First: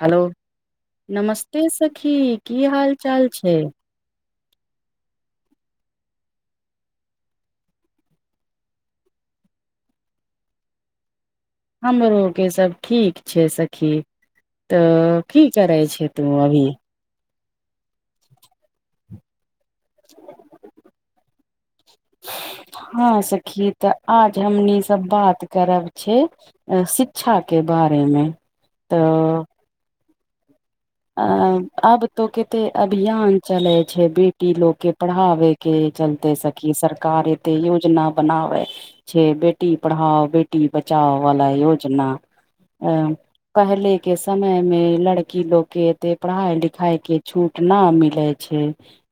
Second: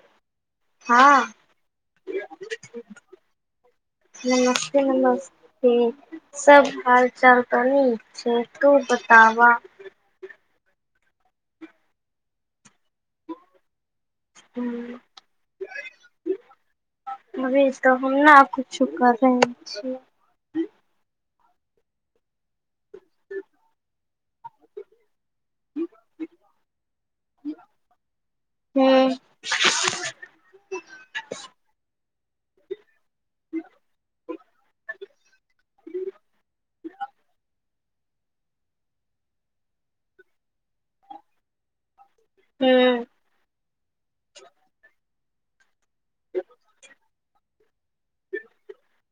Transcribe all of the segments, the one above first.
Hello हँ नमस्ते सखी। की हाल चाल छै? नमस्ते नमस्ते। सभ हालचाल निक छै। तू बताब? हमरो के सभ ठीक छै। सखी तऽ की करै छै। तू अभी? अभी तऽ हम ने कुछो कर रहे छीय। [inaudible] हँ सखी त आज हमनी सभ बात करब छै, शिक्षाक के बारेमे हूँ तऽ अ आब त केत अभियान चल छै। बे कऽ लोकके पढ़ाबैके चलते सखी सरकार एते योजना बनाबै। छै बेटी पढ़ाओ बेटी बचाओ वाला योजना। हूँ अ पहिले के समय मे लड़की लोग के एते पढ़ाइ लिखाई के छूट न मिलै छै।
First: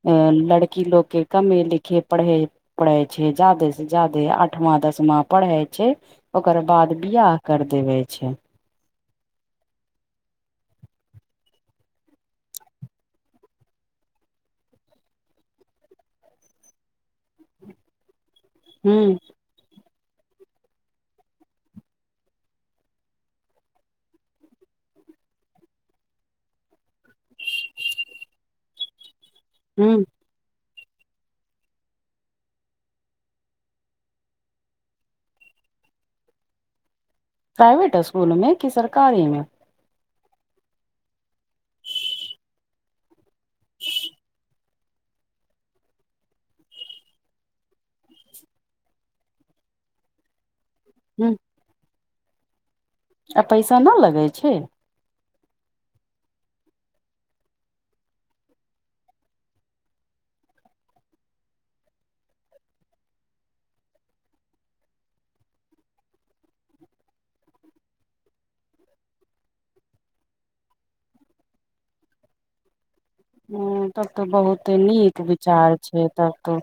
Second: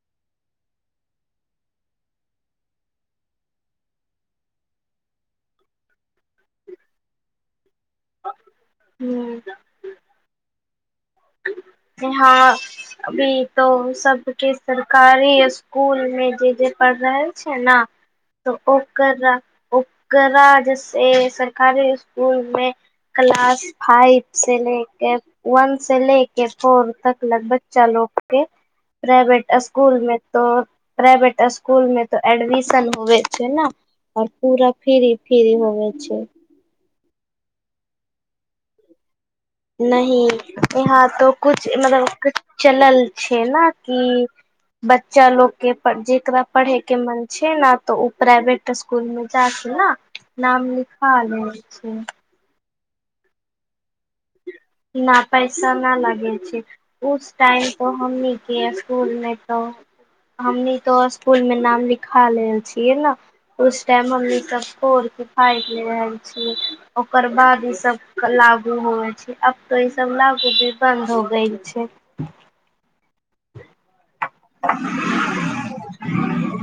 लड़की लोग के कमे लिखे पढ़े पढ़ै छै। जादे से जादे आठमा दसमा पढ़ै छै। ओकर बाद विहाह कर देवे छै। हूँ हँ अभी तो सभके सरकारी स्कुल में जे जे पढ़ रहल छै ने [inaudible] त ओकर ओकरा जै सरकारी स्कुलमे। क्लास फाइव से लेके वन से लेके। के फोर तक बच्चासभकेँ प्राइवेट हू स्कूलमे पढ़ाओल जाइत छै? तऽ प्राइवेट स्कूलमे तऽ एडमिशन होइत छै ने? आओर पूरा फ्री फ्री होवे छै। प्राइवेट स्कूलमे कि सरकारीमे? न यहाँ तो कुछ मतलब कछ चल छै ना की बच्चासभकेँ जकरा पढ़यके मन छै ने, तऽ ओ प्राइवेट स्कूलमे जाइत छै ने? नाम लिखा हू लेने छै आ पैसा नहि लगैत छै? न पैसा न लगे छै। उस टाइम त हम नहि कि स्कूल मे त हमनी तो स्कूल मे नाम लिखा लेल छियै ने उस टाइम मम्मी कऽ घोर खाय ल है ओकर बाद ई सभ लागू होए छै। तऽ ई सभ लागू भी बन्द हो गय छै। ह तब तऽ बहुते नीक विचार छै। तब तऽ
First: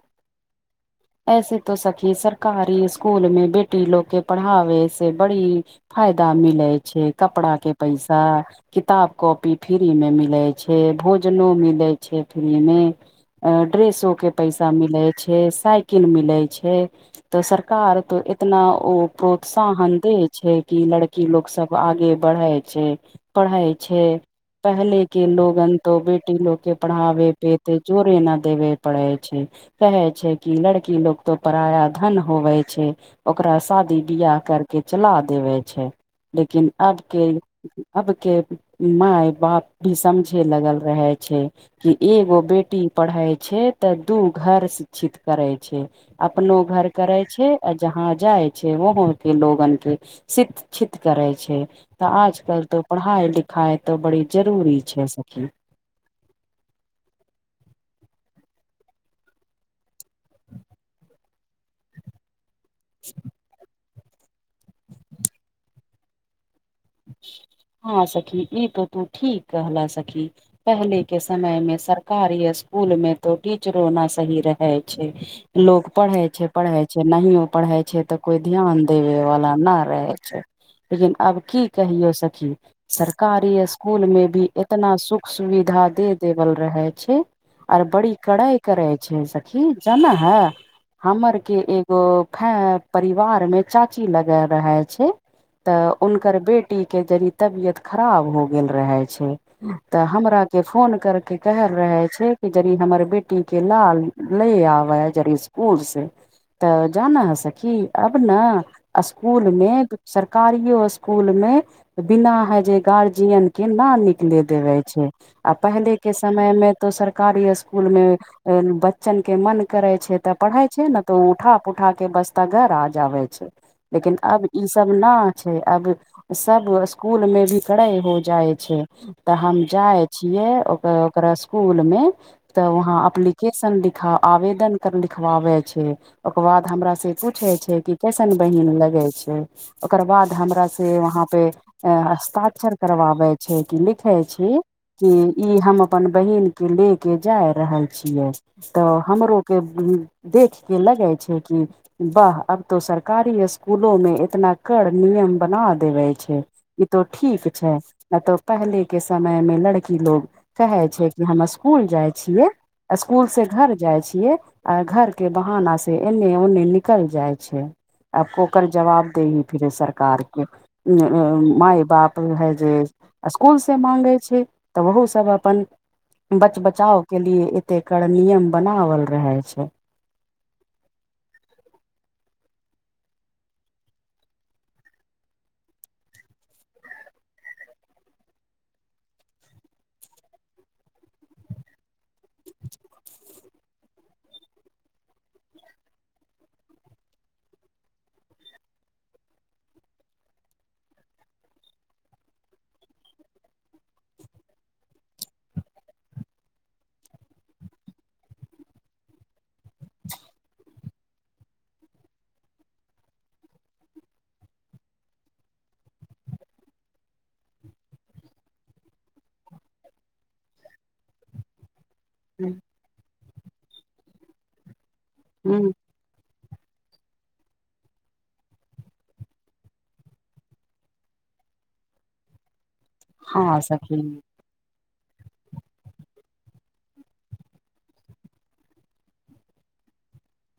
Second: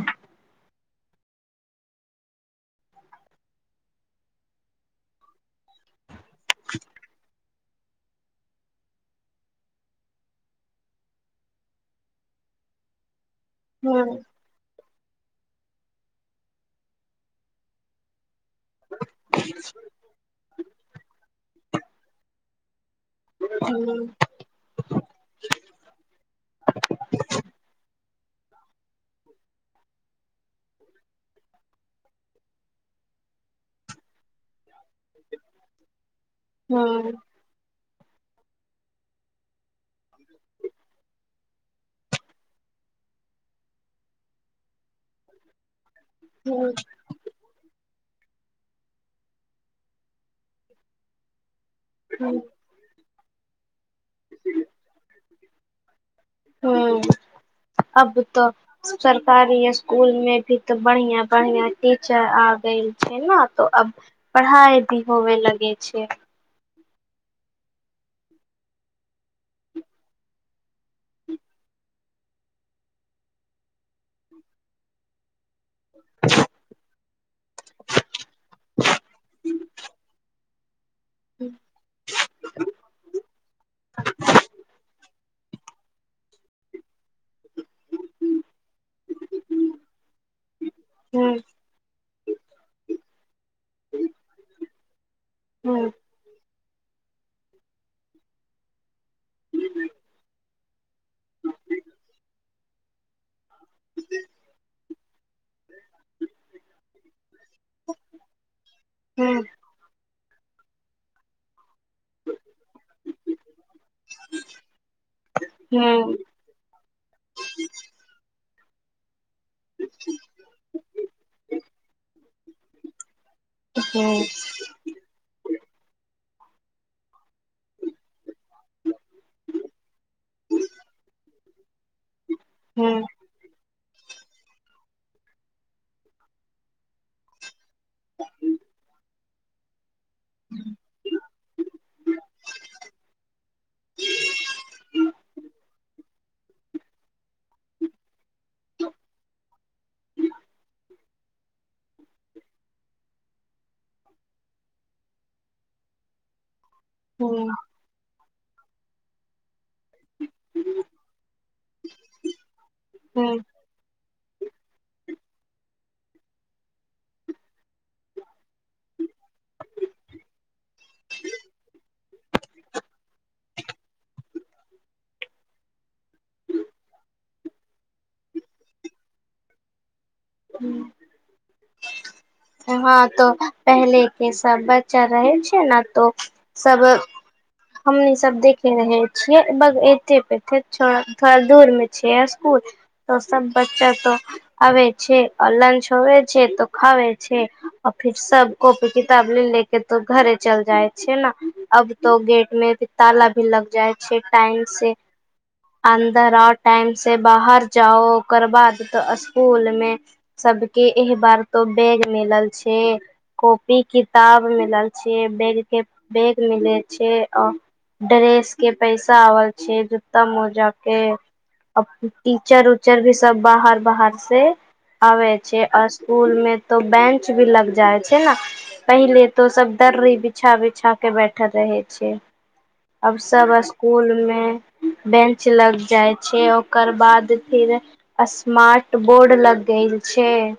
ऐसे तो सखी सरकारी स्कूलमें, बेटी लो के पढ़ावे से बड़ी। फायदा मिलैत छै। कपड़ा के पैसा किताब कॉपी फ्री मे मिलै छै। भोजनो मिलै छै। फ्रीमे अ ड्रेसो हम्म के पैसा मिले छै साइक कील मिलै छै तऽ सरकार तो एक इतना ओ प्रोत्साहन दै छै कि लड़की लोक सब आगे बढ़े छै पढ़ै छै हम्म पहले के लोगन तऽ बेटी लोग के पढ़ाबे पे एते जोरे न देबे पड़ै छै कहै छै कि लड़की लोग तो पराया धन होवै छै ओकरा शादी बियाह करके चला देबे छै लेकिन आबके अबके माय बाप भी समझे लगल रहै छै कि एगो बेटी पढ़ै छै तऽ दू घर शिक्षित करै छै छै अपनो हम्म घर करै छै आ जहाँ जाइ छै वहौ के लोगन के शिक्षित करै छै तऽ आजकल तऽ पढ़ाइ लिखाइ तऽ बड़ी जरूरी छै सखी हूम्म आब तऽ सरकारी स्कुल मे भी तो बढ़ियाँ बढ़ियाँ टीचर आब गेल छै ने तो अब पढ़ाइ भी होवे लगे छै हँ सखी ई तऽ तू ठीक कहलऽ सखी पहिले के समय मे सरकारी स्कुल मे तो टीचरो न सही रहै छै लोक पढ़े छै पढ़ै छै नहियो पढ़ै छै तऽ कोई ध्यान देवे वाला नहि रहै छै लेकिन आब की कहियौ सखी सरकारी स्कुलमे भी एतना सुख सुविधा दे देवल रहै छै आर बड़ी कड़ाई करै छै सखी जानऽ है हमर के एक ओ फैं परिवार मे चाची लगे रहे छै तऽ हुनकर बे टी के जड़ि तबियत खराब हो गेल रहे छै तऽ हमरा के फोन करके कहल रहे छै कि यदि हमर बेटी टी के लाल लए आबय जरी स्कुल से तऽ जाना है सखी अब न स्कूल मे सरकारियो स्कुल मे बिना है जे गार्जियन के न निकले देवै छै आ पहले के समय मय मे तो सरकारी स्कुल मे बच्चन के मन करे छै तऽ पढ़े छै ने तऽ ओ उठा पुठा के बस्ता घर आ जाबे छै लेकिन अब ई सब न छै अब सब स्कूल मे भी करे हो जाय छै तऽ हम जाइ छियै ओकरा ओकरा स्कूल मे तऽ वहाँ अप्लि केसन लिखा आवेदन कर लिखबाबै छै ओकर बाद हमरा से पूछै छै कि कैसन बहिन लगै छै ओकर बाद हमरा से वहाँ पे अ हस्ताक्षर करवाबै छै कि लिखै छी कि ई हम अपन बहिनके ले के जाय रहल छियै तऽ हमरो के देख के लगे छै कि वाह अब तो सरकारी स्कूलोमे इतना कड़ नियम बना देबै छै ई तो ठीक छै नहि तऽ पहले के समय मे लड़की की लोग कहे छै कि हम स्कूल जाइ छियै स्कूल से घर जाइ छियै आ घर के बहाना से एने ओने निकल जाय छै आब ओकर जवाब दैही फिरे सरकारके [unintelligible] माय बाप हैजे स्कुलसँ मांगै छै तऽ ओहोसभ अपन बच बचाव के लिए एते कड़ नियम बनावल रहै छै हूंम्म हँ तऽ पहिल के सब बच्चा रह छै ने तो सब हमनी सब देखे रहै छियै एते पेे छै थोड़ा दूर मे छियै स्कुल त सब बच्चा त आवे छैय आ लंज होवे छैय त खावे छैय। आ फिर सब कॉपी किताब ले लेके तो घरे चल जाइ छैय ने अब तो गेट मे भी ताला भी लग जाइ छैय टाइम से अन्दर आओ टाइम से बाहर जाओ ओकर बाद त स्कूल में सबके एहि बार तो बैग मिलल छैय। कॉपी किताब मिलल छैय बैग के बैग मिलल छैय। ड्रेस के पैसा आबल छैय जूता मोजा के टीचर उचर भी सब बाहर बाहर से आबै छैय हूँ आ स्कुल में तो बेंच भी लग जाइ छैय ने पहिले तो सब दर्री बिछा बिछा के बैठल रहे छैय। अब सब हँ सखी स्कुलमे बेंच लग जाइ छैय ओकर बाद फिर स्मार्ट बोर्ड लग देल छैय।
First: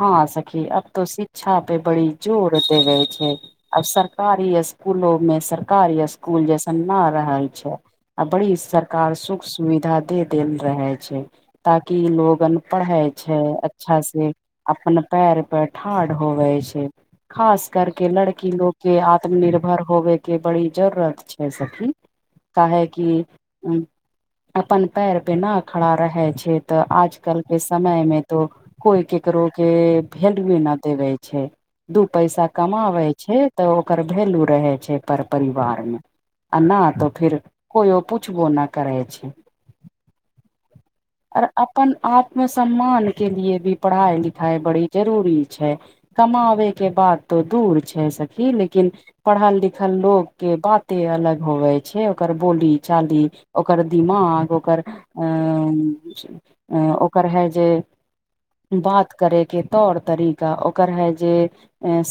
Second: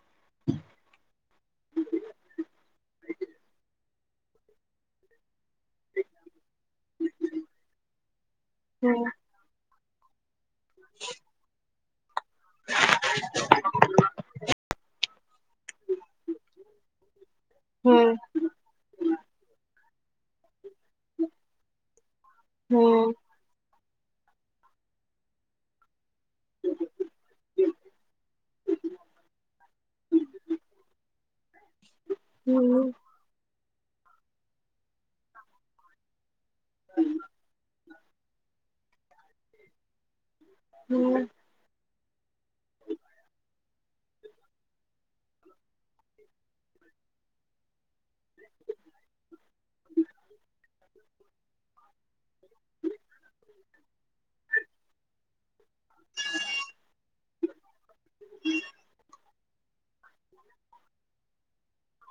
हँ सखी आब त शिक्षा पे बड़ी जोर देवै छैय। आब सरकारी स्कुलो मे सरकारी स्कुल जैसन न रहल छैय। आ बड़ी हूं सरकार सुख सुविधा दे देल रह छैय ताकि लोग पन पढ़य छैय अच्छा से अपन पैर पे ठाढ़ होवे छैय। खास करके हूं लड़की लोग के आत्म निर्भर होबे के बड़ी जरूरत छैय सखी काहे हूं कि उ अपन पैर पे न खड़ा रहै छैय तऽ आजकल के समय मे तो कोइ के केकरो के भेलुए न देवे छैय दू पैसा हूं कमाबय छैय तऽ ओकर वैल्यू रहै छैय पर परिवारमे आ नहि तऽ फेर केओ पूछबो न करै छैय। हू आऔर अपन आत्म सम्मान के लिए भी पढ़ाई लिखाई बड़ी जरूरी छैय। कमाबैके बात तो दूर छैय सखी लेकिन पढ़ल लिखल लोग के बाते अलग होवे छैय ओकर बोली चाली ओकर दिमाग ओकर अ ओकर है जे बात करेके तौर तरीका ओकर है जे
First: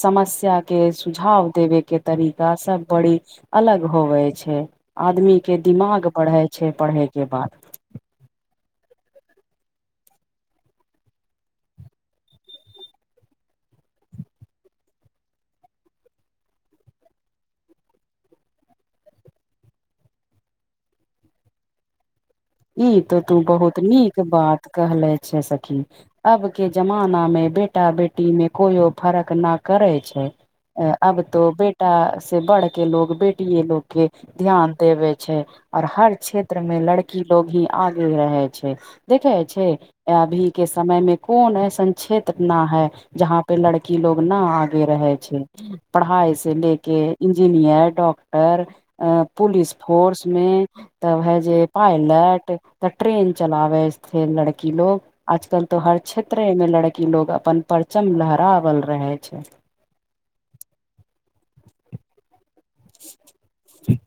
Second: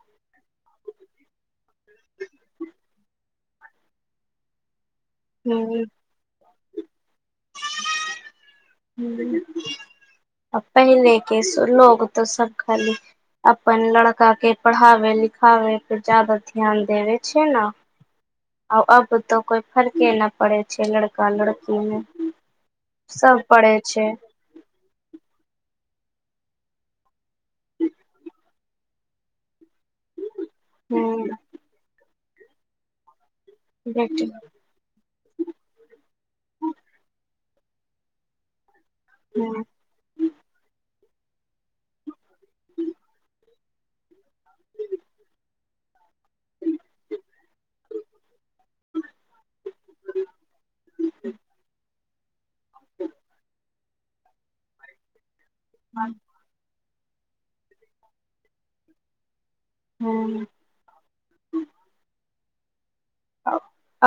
समस्या के सुझाव देबे के तरीका सब बड़ी अलग होवे छैय आदमी के हूं दिमाग बढ़ै छैय पढ़े के बाद। [unintelligible] पहिले के स लोग तऽ सब खाली अपन लड़का के पढ़ावे लिखावे पर जादा ध्यान देवे छैय ने। आ अब तऽ कोइ फरके न पड़े छैय लड़का लड़कीमे। ई तो तू बहुत नीक बात कहले छे सखी अब के जमाना में बेटा बेटी मे कोइो फरक न करै छैय आब हूं तो बेटा से बढ़ के लोग बे टीये लोग के बेटी ध्यान देवे छैय और हर क्षेत्र में लड़ की लोग ही आगे रहे छैय देखे हूं छैय अभी के समय मे कोन ऐसन क्षेत्र न है जहाँ पे लड़की लोग न आगे रहे छैय। पढ़ाई से लेके इंजीनियर डॉक्टर अ पुलिस फोर्स मे तब है जे पायलट तऽ ट्रेन चलावै [unintelligible] लड़की लोग अजकल तो हर क्षे त्रे में लड़की लोग अपन परचम लहरावल रहे छैय। हँ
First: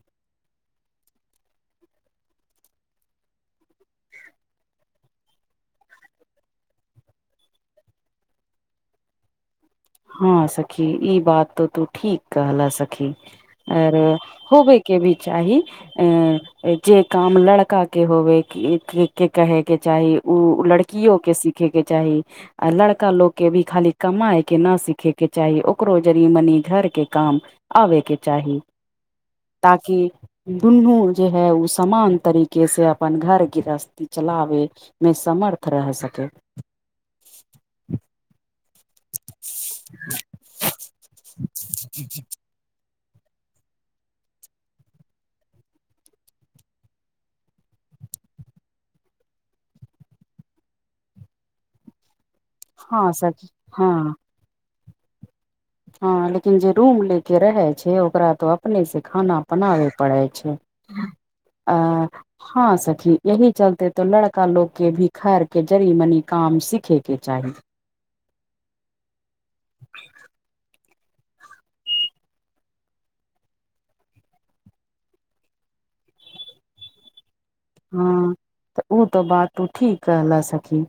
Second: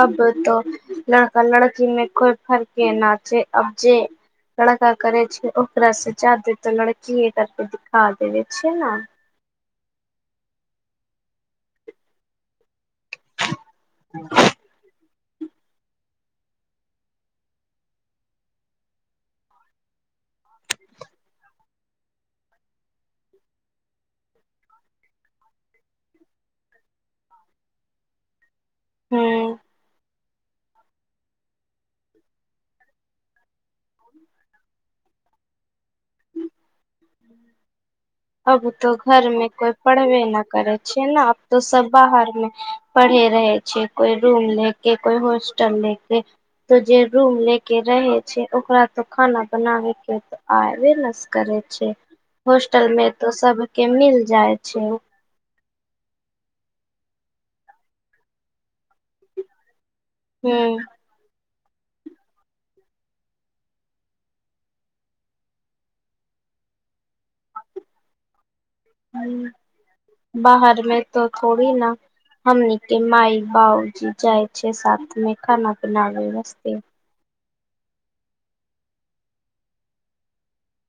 अब त लड़का लड़की में कोइ फरके ना छैय अबजे लड़का करे छैय ओकरा से जादे त लड़कीए करके दिखा देबे छैय ने। हँ सखी ई बात तऽ तू ठीक कहल सखी आर होबेके भी चाही अ जे काम लड़का के होबे के कहे के चाही ओ लड़की कीयो के सीखे के चाही आ लड़का लोग के भी खाली कमाय के न सीखे के चाही ओकरो जरी मनी घर के काम आबे के चाही हूँ ताकि दुन्नू जे हय ओ समान तरीके से अपन घर गृहस्थी चलाबे मे समर्थ रह सकै अब तो घरमे कोइ पढ़बे न करै छै ने अब तो सब बाहरमे पढ़े रहे छै कोइ रूम ले के कोइ होस्टल ले के तो जे रूम ले के रहे छै ओकरा तो खाना बनाबे के आबे नस करे छै होस्टल में हँ तो सखी सब के हँ मिल जाय छै हँ लेकिन जे रूम ले के रहे छै ओकरा तो अपने से खाना बनाबे पड़ै छै हूँ आ हँ सखी यही चलते तो लड़का लोग के भी घर के जड़ी मनी काम सीखे के चाही ह बाहरमे तऽ थोड़ी न हमनीके माय बाउजी जाइ छै साथ मे खाना बनाबे वास्ते हँ तऽ ओ तऽ बात तू ठीक कह ल सखी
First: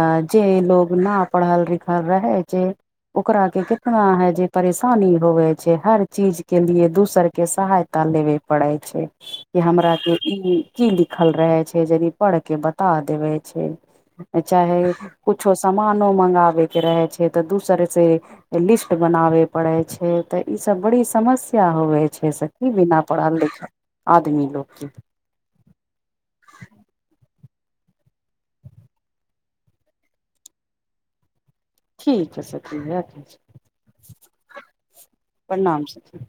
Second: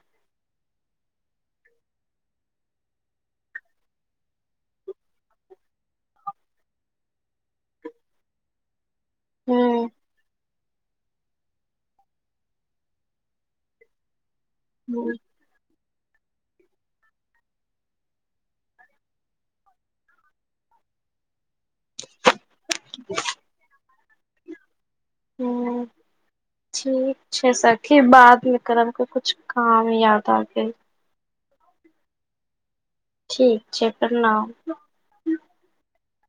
अ जे लोग न पढ़ल लिखल रहै जे ओकरा के कितना हय जे परेशानी होवे छै हर चीज के लिए दोसर के सहाय यता लेबे पड़े छै कि हूँ हमरा के ई की लिखल रहे छै यदि पढ़ के बता देवे छै चाहे छो सामानो मंगाबे के रहे छै तऽ दोसर से लिस्ट बनाबे पड़े छै तऽ ई सब बड़ी समस्या होवए छै से कि बिना पढ़ल लिखल आदमी लोगके हू ठीक छै सखि बाद में करब को किछु काम याद आ गेल ठीक ह सखी रखी ठीक छै प्रणाम प्रणाम सखी